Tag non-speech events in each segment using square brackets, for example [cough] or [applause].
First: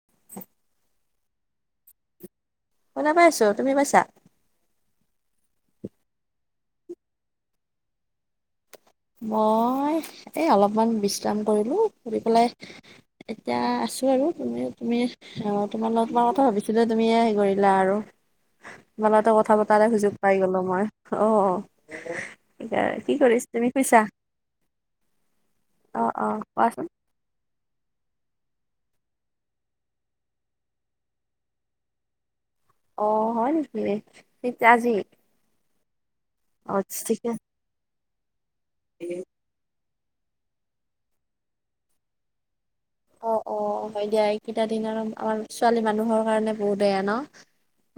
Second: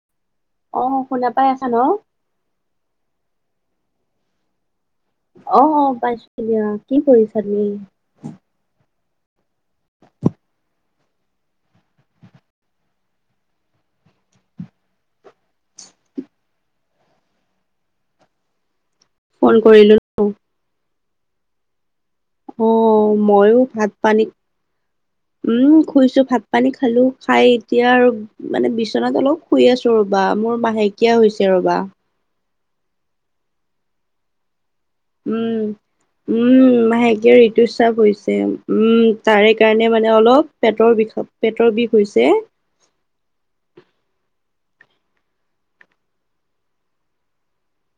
[unintelligible] অ'শুনা পাই আছা ন? শুনা পাইছোঁ। তুমি পাইছা? অ', অ' পাইছোঁ দিয়া। কি কৰিছা তুমি? মই, এ অলপমান বিশ্ৰাম কৰিলোঁ। কৰি পেলাই, এতিয়া আছোঁ আৰু তুমি তুমি অ' তোমাৰ লগত তোমাৰ কথা ভাবিছিলোৱে তুমিয়ে হেই কৰিলা আৰু। তোমাৰ লগতো ফোন কথা পতাৰে কৰিলো ন সুযোগ পাই গ'লোঁ মই। অ' অ [unintelligible] কি কৰিছ মইও তুমি ভাত শুইছা পানী উম, অ শুইছো অ ভাত পানী কোৱাচোন খালো খাই এতিয়া আৰু মানে বিচনাত অলপ শুই আছো ৰ'বা। মোৰ মাহেকীয়া হৈছে ৰ'বা। অ' হয় নেকি? কেতিয়া, আজি? উম, উম অ ঠিকে মাহেকীয়া ঋতুস্ৰাৱ হৈছে উম, তাৰে সেইকাৰণে মানে অলপ পেটৰ বিষ পেটৰ বিষ হৈছে। অ' অ' হয় দিয়া। এইকিটা দিন আৰু আমাৰ ছোৱালী মানুহৰ কাৰণে বহুত বেয়া ন।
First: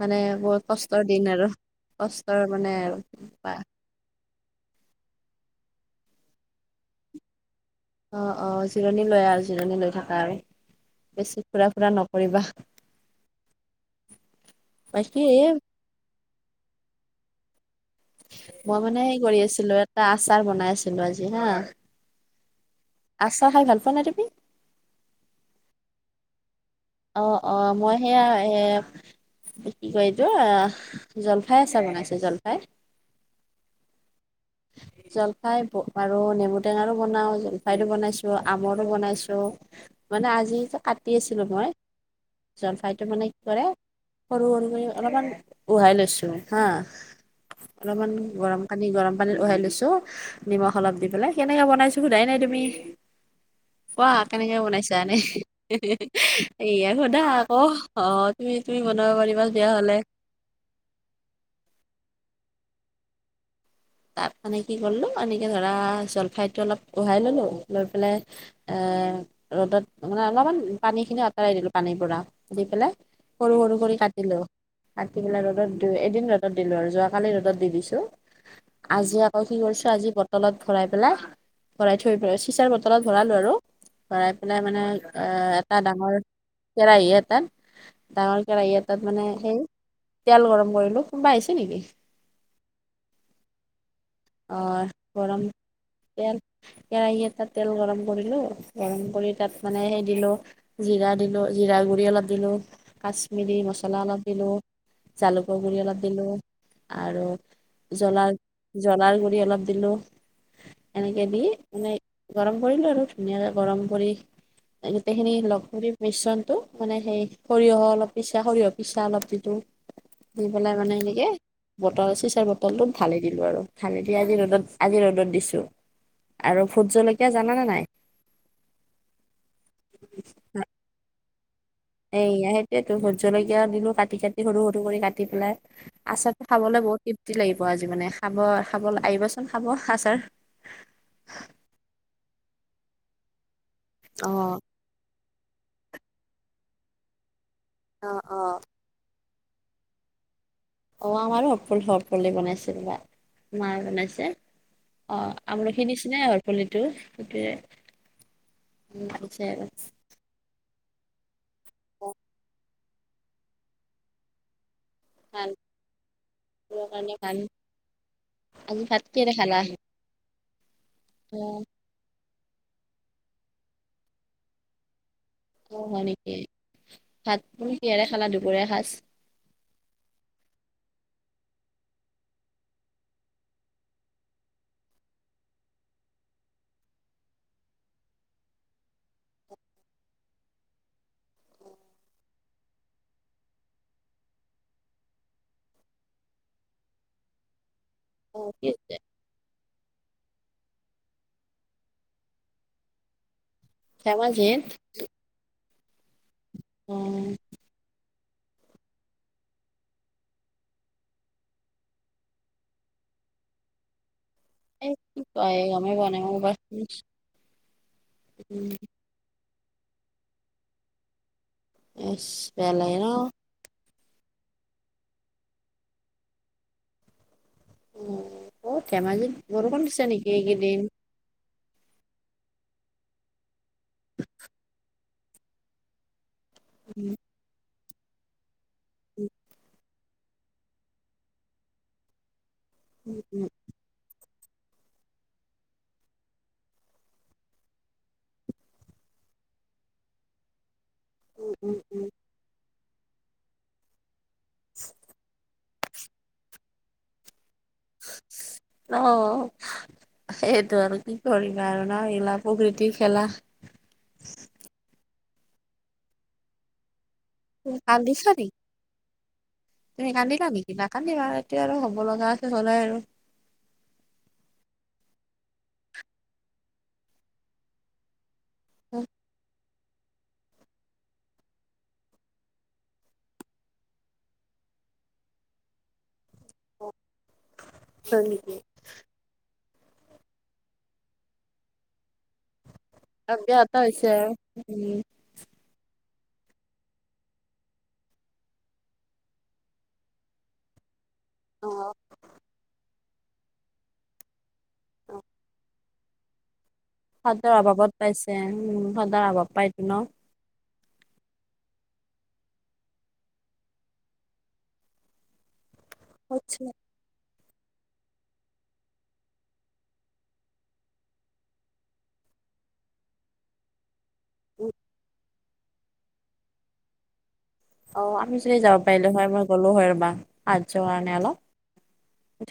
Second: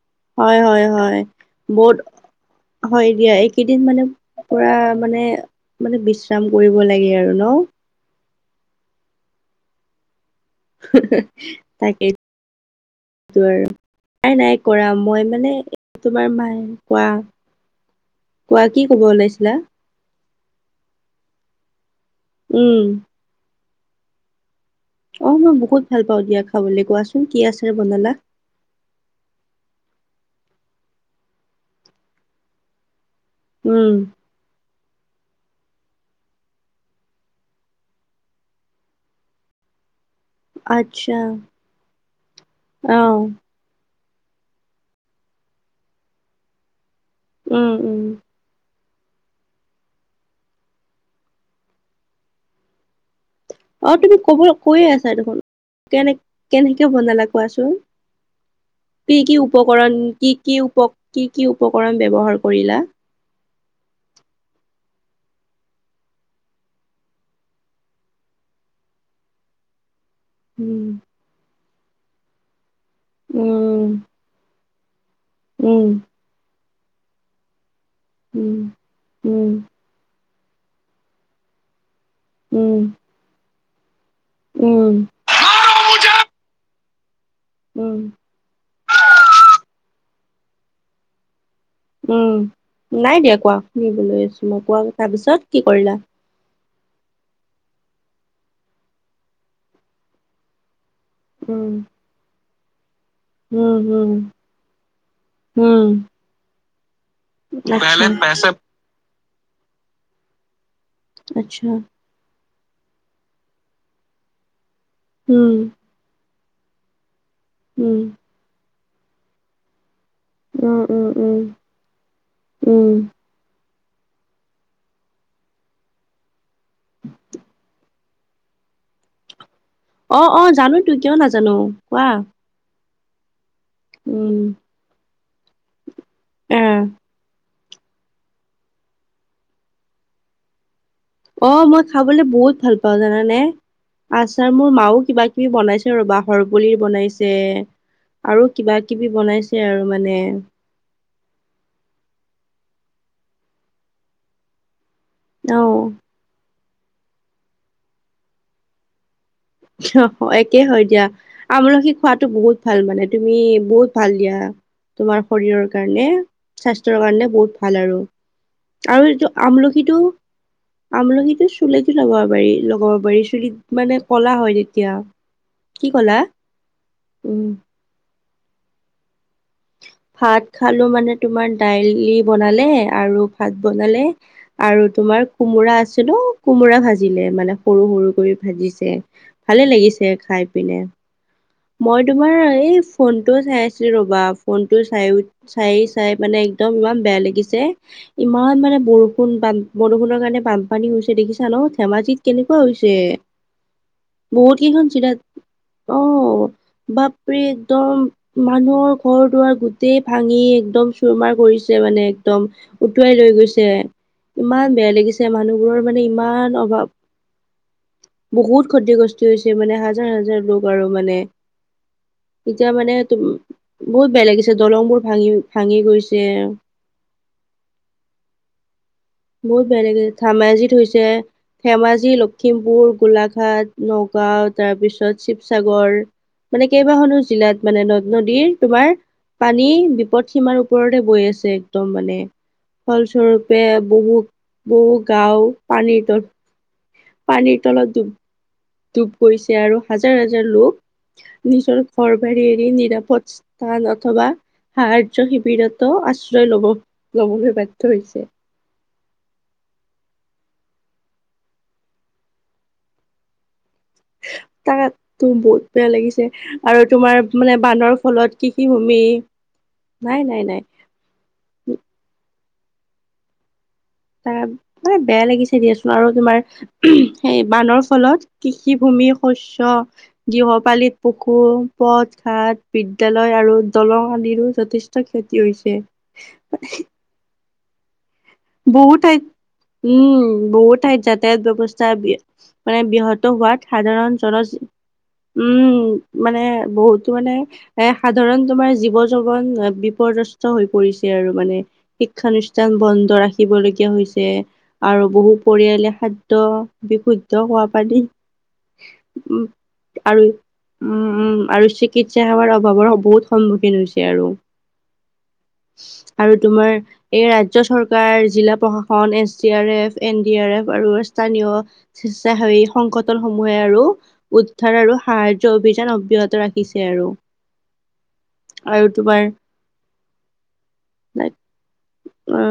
মানে হয় বহুত হয় কষ্টৰ হয় দিন আৰু বহুত কষ্টৰ মানে হয় বা [unintelligible] মানে পুৰা মানে, মানে বিশ্ৰাম কৰিব লাগে আৰু ন? অ অ জিৰণি লৈ আৰু জিৰণি লৈ থাকা আৰু বেছি ফুৰা - ফুৰা নকৰিবা। টোৰ আৰু নাই কৰা বাকী মই মানে তোমাৰ মায়ে, কোৱা। কোৱা মই কি মানে ক'ব হেৰি কৰি ওলাইছিলা আছিলো, এটা আচাৰ বনাই আছিলো আজি হা। উম। আচা খাই ভাল পোৱা নাই তুমি? অ মই বহুত ভাল পাওঁ দিয়া খাবলে, অ কোৱাচোন কি অ আচাৰ মই বনালা? সেয়া এ কি কয় এইটো, অ জলফাই আচাৰ বনাইছো জলফাই। উম। জলফাই আৰু নেমু টেঙাৰো বনাও জলফাইৰো বনাইছো আমৰো বনাইছো। মানে আজি যে কাটি আচ্ছা আছিলো মই, অ জলফাইটো মানে কি কৰে - সৰু সৰুকৈ অলপমান উহাই লৈছো হা, উম উম অলপমান গৰম পানী গৰম - পানীত উহাই লৈছো নিমখ অলপ দি পেলাই, কেনেকে বনাইছো সোধাই নাই তুমি। অ কোৱা তুমি কব কেনেকে কৈয়ে বনাইছা আছা ইনেই? দেখোন কেনে কেনেকে এইয়া সোধা বনালা আক। অ কোৱাচোন তুমি তুমি বনাব কি কি পাৰিবা তেতিয়া উপকৰণ হ'লে। কি কি উপ কি কি উপকৰণ ব্যৱহাৰ কৰিলা? তাত মানে কি কৰিলোঁ এনেকে ধৰা জলফাইটো অলপ উহাই ললোঁ, লৈ পেলাই - এ ৰ'দত - মানে অলপমান উম পানীখিনি আঁতৰাই দিলোঁ পানীৰ পৰা, দি পেলাই সৰু সৰু উম কৰি কাটিলোঁ। কাটি পেলাই ৰ'দত দি উম এদিন ৰ'দত দিলো আৰু যোৱাকালি ৰ'দত দি দিছো। উম। আজি আকৌ কি কৰিছো, আজি বটলত ভৰাই পেলাই ভৰাই থৈ পোৰা উম চিচাৰ উম বটলত ভৰালো আৰু। ভৰাই পেলাই মানে, উম আ এটা ডাঙৰ কেৰাহী এটাত - উম। ডাঙৰ কেৰাহী এটাত মানে সেই তেল গৰম কৰিলো। কোনোবা আহিছে নেকি? উম, নাই দিয়া কোৱা শুনিব লৈ আছো অ মই কোৱা তাৰপিছত গৰম কি কৰিলা? তেল কেৰাহী এটাত তেল গৰম কৰিলোঁ, গৰম কৰি তাত মানে সেই দিলোঁ - জিৰা দিলো জিৰা গুৰি অলপ দিলো কাছ মিৰি মছলা অলপ দিলোঁ জালুকৰ গুড়ি অলপ দিলোঁ আৰু, - [unintelligible] জলাৰ গুৰি অলপ দিলো, এনেকে দি আচ্ছা মানে - গৰম কৰিলো আৰু ধুনীয়াকে গৰম কৰি গোটেই খিনি উম লগ কৰি - মিশ্ৰণটো মানে সেই সৰিয়হ উম অলপ পিচা সৰিয়হ পিচা অলপ দিলো। দি পেলাই উম মানে উম এনেকে উম বটল চিচাৰ বটলটোত উম ঢালি - দিলো আৰু ঢালিদি আজি ৰ'দত আজি ৰ'দত দিছো, আৰু ভূট জলকীয়া জানানে নাই? অ অ জানো তো, কিয় নাজানো। কোৱা এইয়া সেইটোৱেতো, ভূত জলকীয়া দিলো। কাটি উম কাটি সৰু সৰু কৰি কাটি পেলাই আচাঁৰ খাবলৈ আহ বহুত তৃপ প্তি লাগিব আজি মানে, খাব খাবলে আহিবাচোন খাব আচাৰ। অ মই খাবলে বহুত ভাল পাওঁ জানানে, আচাৰ অ', মোৰ মাও কিবা - কিবি বনাইছে ৰ'বা হৰপুলিৰ বনাইছে অ', আৰু অ', কিবা - কিবি বনাইছে আৰু মানে। অ আমাৰো হৰফুল হৰপুলিৰ বনাইছে ৰ'বা, মাঁয়ে বনাইছে। অ আমলখি নিচিনাই হৰপুলিটো সেইটোৱে অ পিছে - অ একে হয় দিয়া, আমলখি খোৱাতো বহুত ভাল মানে তুমি বহুত ভাল দিয়া। তোমাৰ কাণৰ শৰীৰৰ কাৰণে, স্বাস্থ্যৰ কাৰণে বহুত ভাল আৰু। আজি ভাত আৰু এইটো কিহেৰে খালা? আমলখি টো, আমলখি অ টো চুলি ত লগাব পাৰি, লগাব পাৰি চুলিত, মানে ক'লা হয় তেতিয়া। কি অ'হয় ক'লা নেকি? ভাত উম তুমি কিহেৰে খালা দুপৰীয়া সাঁজ? ভাত খালোঁ মানে তোমাৰ দাইলি বনালে আৰু ভাত বনালে। আৰু তোমাৰ কোমোৰা আছিল ঔ কোমোৰা ভাজিলে মানে সৰু সৰু কৰি ভাজিছে। ভালে লাগিছে খাই পিনে। মই তোমাৰ এই ফোনটোও চাই আছিলোঁ ৰ'বা, ফোনটো চাই উঠ- চাই চাই মানে একদম ইমান বেয়া লাগিছে, অ ইমান কি মানে বৰষ- ষুণ বান বৰষুণৰ কাৰণে বানপানী হৈছে দেখিছাঁ ন? ধেমাজিত কেনেকুৱা হৈছে? বহুত ধেমাজিত কেইখন জিলাত, অঁ' অ বাপৰে একদম- মানুহৰ ঘৰ-দুৱাৰ গোটেই ভাঙি একদম চুৰমাৰ কৰিছে মানে একদম। উটুৱাই লৈ গৈছে। ইমান বেয়া এই কি লাগিছে কয় মানুহবোৰৰ গমেই মানে পোৱা নাই মই ইমান মোবাইল অভাৱ, ইচ বহুত ক্ষতিগ্ৰস্ত- তি হৈছে মানে, হাজাৰ হাজাৰ লোক আৰু মানে, বেয়া এতিয়া লাগে মানে ন তুম- বহুত বেয়া লাগিছে, দলং বোৰ ভাঙি ভাঙি গৈছে। অ ধেমাজিত বহুত বৰষুণ বেয়া দিছে লাগিলে, নেকি ধেমাজিত এইকেইদিন? হৈছে। ধেমাজি, লখিমপুৰ, গোলাঘাট, নগাঁও তাৰপিছত শিৱসাগৰ- মানে কেইবাখনো জিলাত মানে, নদ-নদীৰ তোমাৰ পানী বিপদ- সীমাৰ ওপৰতে বৈ আছে একদম মানে, ফলস্বৰূপে বহু- বহু গাঁও পানীৰ তল- পানীৰ তলত ডুব, ডুব গৈছে আৰু হাজাৰ হাজাৰ লোক। নিজৰ ঘৰ-বাৰী এৰি নিৰাপদ স্থান অথবা- সাহায্য শিবিৰটো আশ্ৰয় ল'ব, লবলৈ বাধ্য হৈছে। অঁঅ'। সেইটো আৰু কি কৰিম আৰু ন? এগিলা প্ৰকৃতি খেলা। তাকে তো বহুত বেয়া লাগিছে, আৰু তোমাৰ- মানে তুমি বানৰ কান্দিছা ফলত নেকি? কৃষি ভূমি তুমি নাই, নাই, কান্দিলা নাই। নেকি নাকান্দিবা এইটো আৰু হ'ব লগা আছিল, হ'লেই আৰু। তাত মানে বেয়া লাগিছে দিয়াচোন, আৰু তোমাৰ সেই বানৰ ফলত- হয় কৃষিভূমি, শস্য- গৃহপালিত পশু, পথ-বাট, বিদ্যালয় আৰু দলং আদিৰো যথেষ্ট- ষ্ট ক্ষতি হৈছে। অঁ'। হয় নিকি? বহু ঠাইত, উম' বহু ঠাইত যাতায়াত ব্যৱস্থা বৃ মানে বৃহৎ- ত আৰু হোৱাত, বিয়া এটা হৈছে সাধাৰণ আৰু জনজ উম উম' মানে বহুতো মানে- এ, সাধাৰণ তোমাৰ জীৱ জগন বিপদস্ত হৈ পৰিছে। ছে আৰু মানে, অ শিক্ষানুষ্ঠান বন্ধ ৰাখিবলগীয়া হৈছে। আৰু বহু পৰিয়ালে খাদ্য- বিশুদ্ধ খাদ্যৰ খোৱা অভাৱত পানী, পাইছে উম খাদ্যৰ উম' অভাৱ পাইতো ন আৰু- উম উম' আৰু চিকিৎসা সেৱাৰ অভাৱৰ স বহুত সন্মুখীন হৈছে আৰু। [inaudible] আৰু তোমাৰ এই ৰাজ্য চৰকাৰ- জিলা প্ৰশাসন, S D R F, N D R F আৰু স্থানীয়- স্বেস্বাসেৱী সংকটৰ সময় আৰু- উদ্ধাৰ আৰু সাহাৰ্য্য অভিযান অব্যাহত ৰাখিছে আৰু। অঁ' আমিও যদি যাব আৰু পাৰিলোঁ তোমাৰ হয়, মই গ'লো হয় ৰ'বা, সাহায্য কাৰণে লাইক অলপ।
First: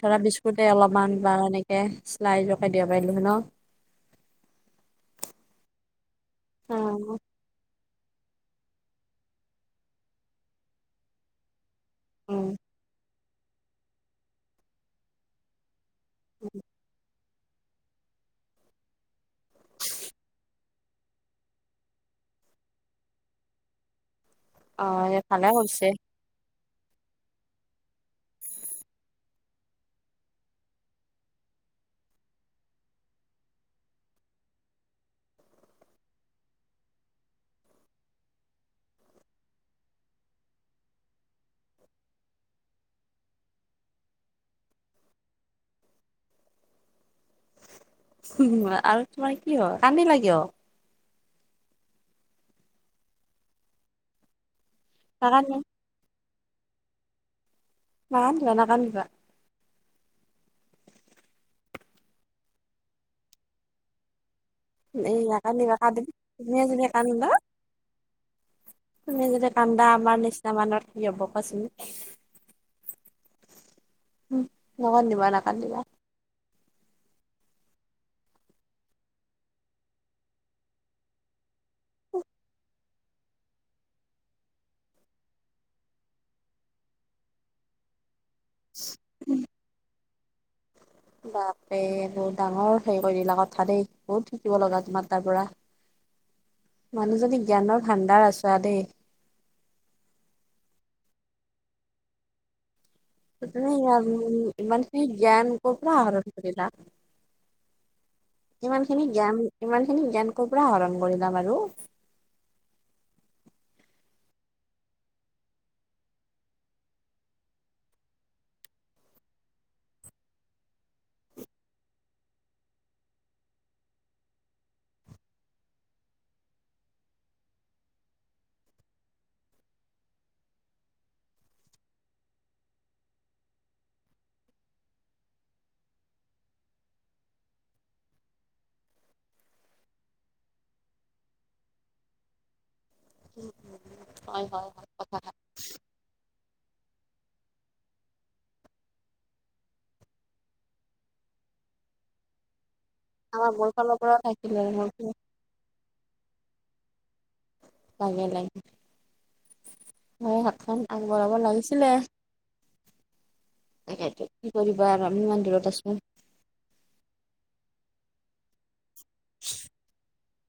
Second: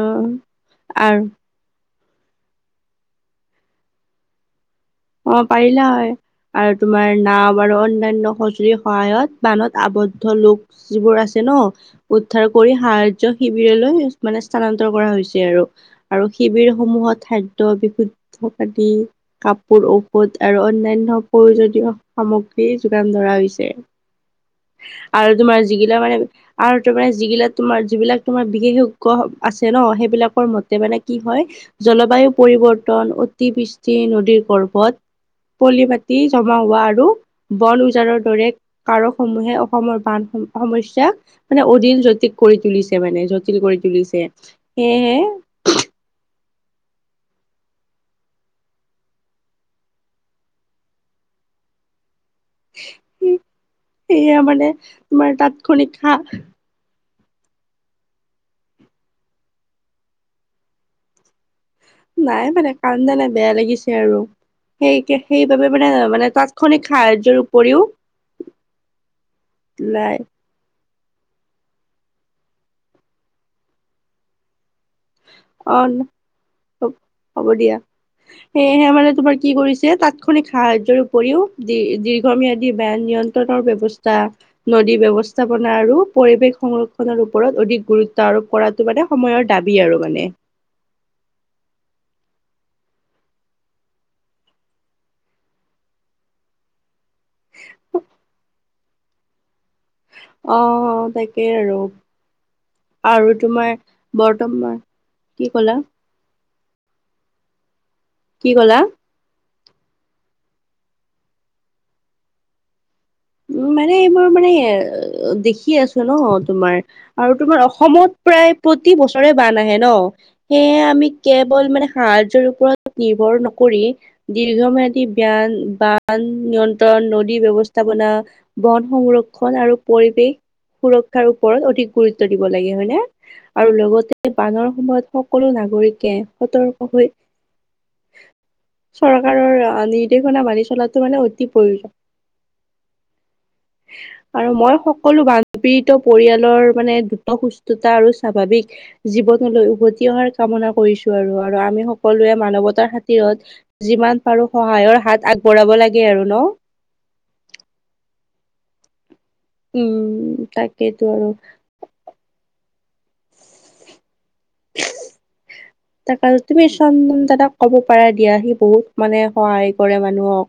ধৰা বিস্কুটে অলমান আৰু বা এনেকে চিলাইজ কে দিব পাৰিলো হয় ন। অ', পাৰিলা হয়। আৰু অ তোমাৰ, নাও আৰু অন্যান্য সঁজুলিৰ সহায়ত, বানত আৱদ্ধ লোক যিবোৰ আছে ন। উদ্ধাৰ উম কৰি, সাহায্য শিবিৰলৈ, মানে স্থানান্তৰ কৰা হৈছে আৰু। আৰু শিবিৰসমূহত খাদ্য, বিশুদ্ধ পানী কাপোৰ, ঔষধ আৰু অন্যান্য প্ৰয়োজনীয় সামগ্ৰী, যোগান ধৰা হৈছে। অ এই আৰু ভালে তোমাৰ, কৰিছে যিগিলা মানে আৰু তোমাৰ যিগিলাক, তোমাৰ যিবিলাক তোমাৰ, বিশেষজ্ঞ আছে ন, সেইবিলাকৰ মতে মানে কি হয় জলবায়ু পৰিৱৰ্তন, অতিবৃষ্টি, নদীৰ গৰ্ভত পলি মাটি, জমা হোৱা আৰু বন উজাৰৰ দৰে কাৰকসমূহে, অসমৰ বান সমস্যা মানে, অদীল জটিল কৰি তুলিছে, মানে জটিল কৰি তুলিছে। সেয়েহে আৰু তোমাৰ কি হয়, কান্দিলা কিয়? সেয়া মানে, তোমাৰ নাকান্দিবা তাতখনিক সা নাকান্দিবা, নাকান্দিবা। নাই মানে, কান্দা নাই, বেয়া লাগিছে আৰু। সেই এই সেইবাবে নাকান্দিবা মানে, কান্দিলে মানে তুমিয়ে তাৎক্ষণিক যদি কান্দা সাহায্যৰ উপৰিও তুমি যদি, কান্দা আমাৰ লাই নিচ নিচিনা মানুহৰ কি হ'ব কোৱাচোন, নাকান্দিবা। অ', হ হ'ব দিয়া। সেয়েহে মানে তোমাৰ কি কৰিছে, তাৎক্ষণিক সাহায্যৰ উপৰিও, দীৰ দীৰ্ঘম্যাদী বান নিয়ন্ত্ৰণ ৰ ব্যৱস্থা, নদী ব্যৱস্থাপনা আৰু পৰিৱেশ সংৰক্ষণৰ ওপৰত, অধিক গুৰুত্ব আৰোপ কৰাটো মানে, সময়ৰ দাবী আৰু মানে। বাপে বহুত ডাঙৰ হে কৰি দিলা কথা দেই, বহুত শিকিব লগা তোমাৰ তাৰপৰা মানুহজনী, জ্ঞানৰ ভাণ্ডাৰ আছা দেই। অ', অ', তাকেই আৰু। আৰু তোমাৰ এনে আৰু, বৰ্তমান ইমানখিনী কি জ্ঞান ক'লা কৰপৰা আহৰন শিকিলা, কি ক'লা ইমান খিনি। জ্ঞান, ইমানখিনি জ্ঞান ক'ৰপৰা আহৰণ কৰিলা বাৰু। মানে, মই মানে, দেখি আছোঁ ন তোমাৰ। আৰু তোমাৰ, অসমত প্ৰায়, প্ৰতি বছৰে বান আহে ন। সেয়েহে, আমি কেৱল মানে, সাহায্যৰ ওপৰত নিৰ্ভৰ নকৰি দীৰ্ঘম্যাদী বান, বান নিয়ন্ত্ৰণ, নদী ব্যৱস্থা ব্যৱস্থাপনা, বন-সংৰক্ষণ আৰু পৰিৱেশ সুৰক্ষাৰ ওপৰত, অধিক গুৰুত্ব দিব লাগে হয় নে। আৰু লগতে, বানৰ সময়ত সকলো নাগৰিকে, সতৰ্ক হৈ চৰকাৰৰ, নিৰ্দেশনা মানি চলাটো মানে, অতি প্ৰয়োজন [inaudible] হয় আৰু, হয় মই হয় সকলো কথাষাৰ বান পীড়িত পৰিয়ালৰ মানে, দ্ৰুত সুস্থতাৰ আৰু স্বাভাৱিক জীৱনলৈ উভতি অহাৰ কামনা কৰিছোঁ আৰু, আৰু আমি সকলোৱে মানৱতাৰ খাতিৰত, আমাৰ মোৰ ফালৰ পৰা যিমান পাৰোঁ থাকিলে মোৰ সহায়ৰ হাত আগবঢ়াব লাগে আৰু ন। লাগে, লাগে হয়, উম হাতখন তাকেইতো আৰু আগবঢ়াব লাগিছিল। তাকেটো কি কৰিবা আৰু, আমি ইমান দূৰত আছোঁ। তাক আৰু তুমি চন্দন দাদাক ক'ব পাৰা দিয়া, সি বহুত মানে, সহায় কৰে মানুহক।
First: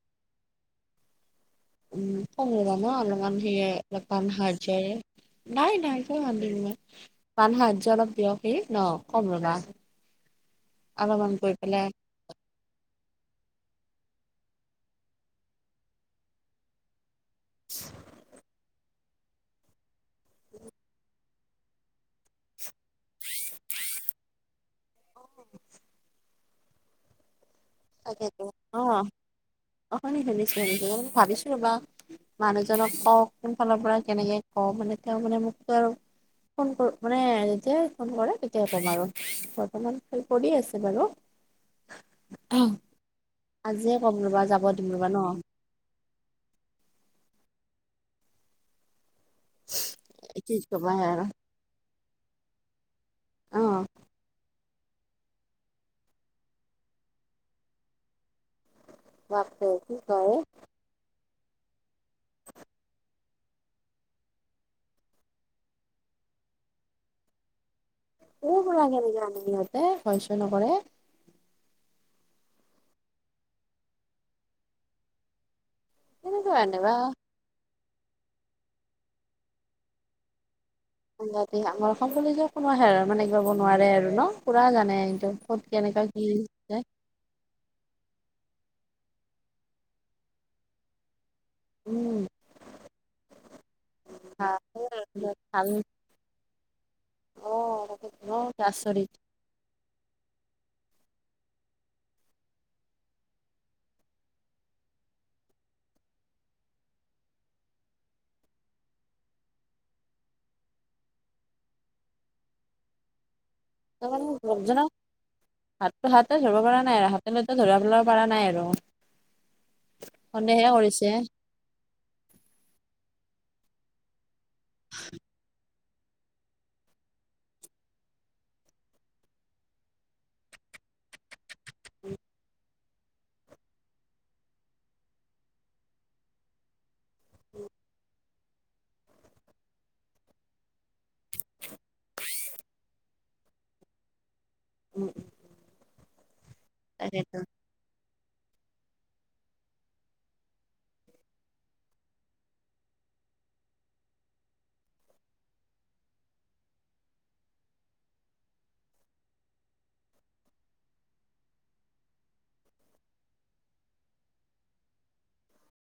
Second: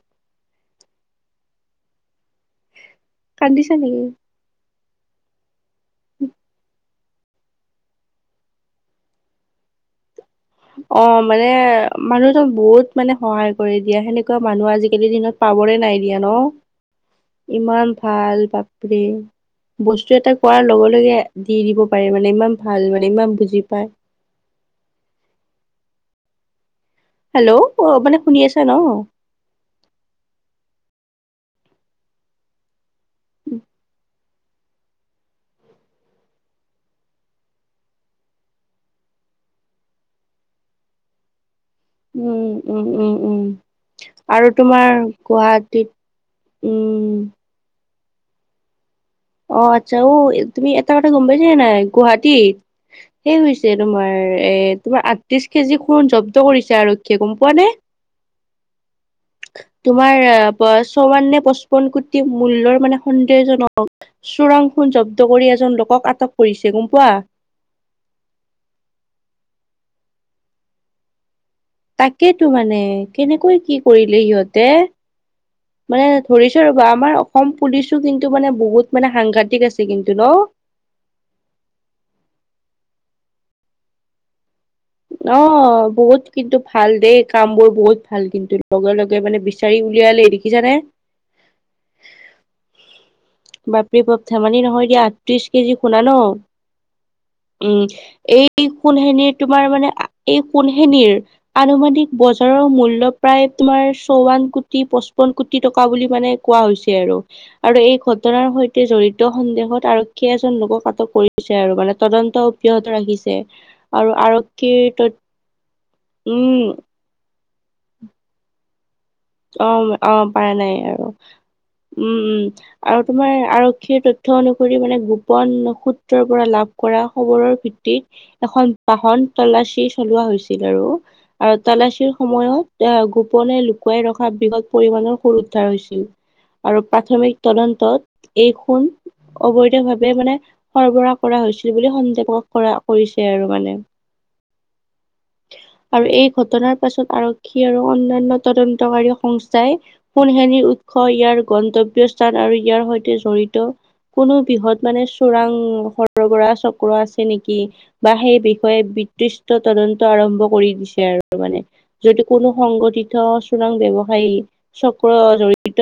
উম কম ন অলপমান সেয় কান্দিছা নেকি বান সাহায্যয়ে নাই নাই কিয় হাস দিম মই বান সাহায্য অলপ দিয়কে ন কম ৰবা অ অলপমান মানে, গৈ পেলাই মানুহ তক বহুত মানে সহায় কৰি দিয়া, সেনেকুৱা মানুহ আজিকালিৰ দিনত পাবৰে নাই দিয়া ন? [inaudible] ইমান ভাল বাপৰে, বস্তু এটা কোৱাৰ লগে লগে? দি দিব পাৰে মানে ইমান ভাল মানে ইমান বুজি পায়। হেল্ল' অ মানে শুনি তাকেতো আছা ন? অ হয় শুনিছোঁ শুনিছোঁ মই মানে ভাবিছো ৰ'বা। মানুহজনক কও কোন ফালৰ পৰা কেনেকে কওঁ মানে তেওঁ মানে মোকতো আৰু, ফোন কৰ মানে যেতিয়াই ফোন কৰে তেতিয়াই ক'ম, আৰু বৰ্তমান ফোন কৰি আছে বাৰু??? উম উম উম উম আজিয়ে কম ৰ'বা আৰু যাব দিম তোমাৰ ৰ'বা ন কোৱা? [unintelligible] উম! অ আচ্ছা অ কি তুমি এটা কবা কথা গম আৰু পাইছে নে নাই গুৱাহাটীত? সেই অ হৈছে তোমাৰ এ? তোমাৰ আঠত্ৰিশ কেজি সোণ জব্দ কৰিছে আৰক্ষীয়ে গম পোৱা নে? বাপৰে কি তোমাৰ কয় পছ, ছৌৱান্নেে, পঁচপন্ন কোটি মূল্যৰ মানে সন্দেহজনক। চোৰাং খুণ জব্দ কৰি এজন লোকক আটক কৰিছে, গম পোৱা? ক'ৰ পৰা কেনেকে আনে সিহঁতে ভয় ছয় নকৰে। তাকেইেতো মানে কেনেকৈ কি কৰিলে সিহঁতে। মানে কেনেকুৱা ধৰিছো ৰ'বা আনিবা আমাৰ অসম পুলিচো কিন্তু মানে বহুত মানে সাংঘাতিিক আছে কিন্তু ন? জা আমাৰ অসম কুলিজৰ কোনো হেৰাব মানে নোৱাৰে আৰু ন পুৰা জানে। নে এইটো ক'ত অ' কেনেুকা, বহুত কি কিন্তু ভাল দেই কাম বোৰ বহুত ভাল কিন্তু লগে লগে মানে বিচাৰি উলিয়ালেই দেখিছানে। [inaudible] বাপৰি বপ ধেমালি নহয় দিয়া, আঠত্ৰিশ ভাল কেজি শুনা ন। অ অ এই আচৰিত সোনখিনিৰ তোমাৰ মানে এই সোণখিনিৰ, আনুমানিক বজাৰৰ মূল্য প্ৰায় তোমাৰ চৌৱন কোটি পচপন্ন কোটি টকা বুলি মানে, কোৱা হৈছে আৰু। আৰু এই ঘটনাৰ সৈতে জড়িত সন্দেহত আৰক্ষীয়ে এজন লোকক আটক কৰিছে। আৰু মানে তদন্ত, অব্যাহত ৰাখিছে আৰু আৰক্ষী, লজ্জনক হাত হাতে ধৰিব পৰা নাই আৰু হাতে লতে ধৰা পেল পৰা নাই আৰু, অ অ পাৰা সন্দেহে নাই আৰু কৰিছে। উম উম আৰু তোমাৰ আৰক্ষীৰ তথ, তথ অনুসৰি মানে গোপন সূত্ৰৰ পৰা লাভ কৰা খবৰৰ ভিত্তিত, এখন বাহন তালাছি চলোৱা হৈছিল আৰু, আৰু তালাছিৰ সময়ত এ গোপনে, শুকুৱাই ৰখা বৃহৎ পৰিমণৰ সুৰ উদ্ধাৰ হৈছিল। আৰু প্ৰাথমিক তদন্তত, এই সোণ অবৈধভাৱে মানে, সৰবৰাহ কৰা হৈছিল বুলি সন্দেহ কৰা কৰিছে আৰু মানে, উম, আৰু এই ঘটনাৰ পাছত তাকেতো আৰক্ষী আৰু অন্যান্য, তদন্তকাৰী সংস্থাই, সোনখেনিৰ উৎস, ইয়াৰ গন্তব্য স্থান, আৰু ইয়াৰ সৈতে জড়িত, কোনো বিৃহৎ মানে চোৰাং সৰগৰা চক্ৰ আছে নেকি? বা সেই বিষয়ে বিতৃষ্ট তদন্ত আৰম্ভ কৰি দিছে আৰু মানে। যদি কোনো সংগঠিত চোৰাং ব্যৱসায়ী চক্ৰ জড়িত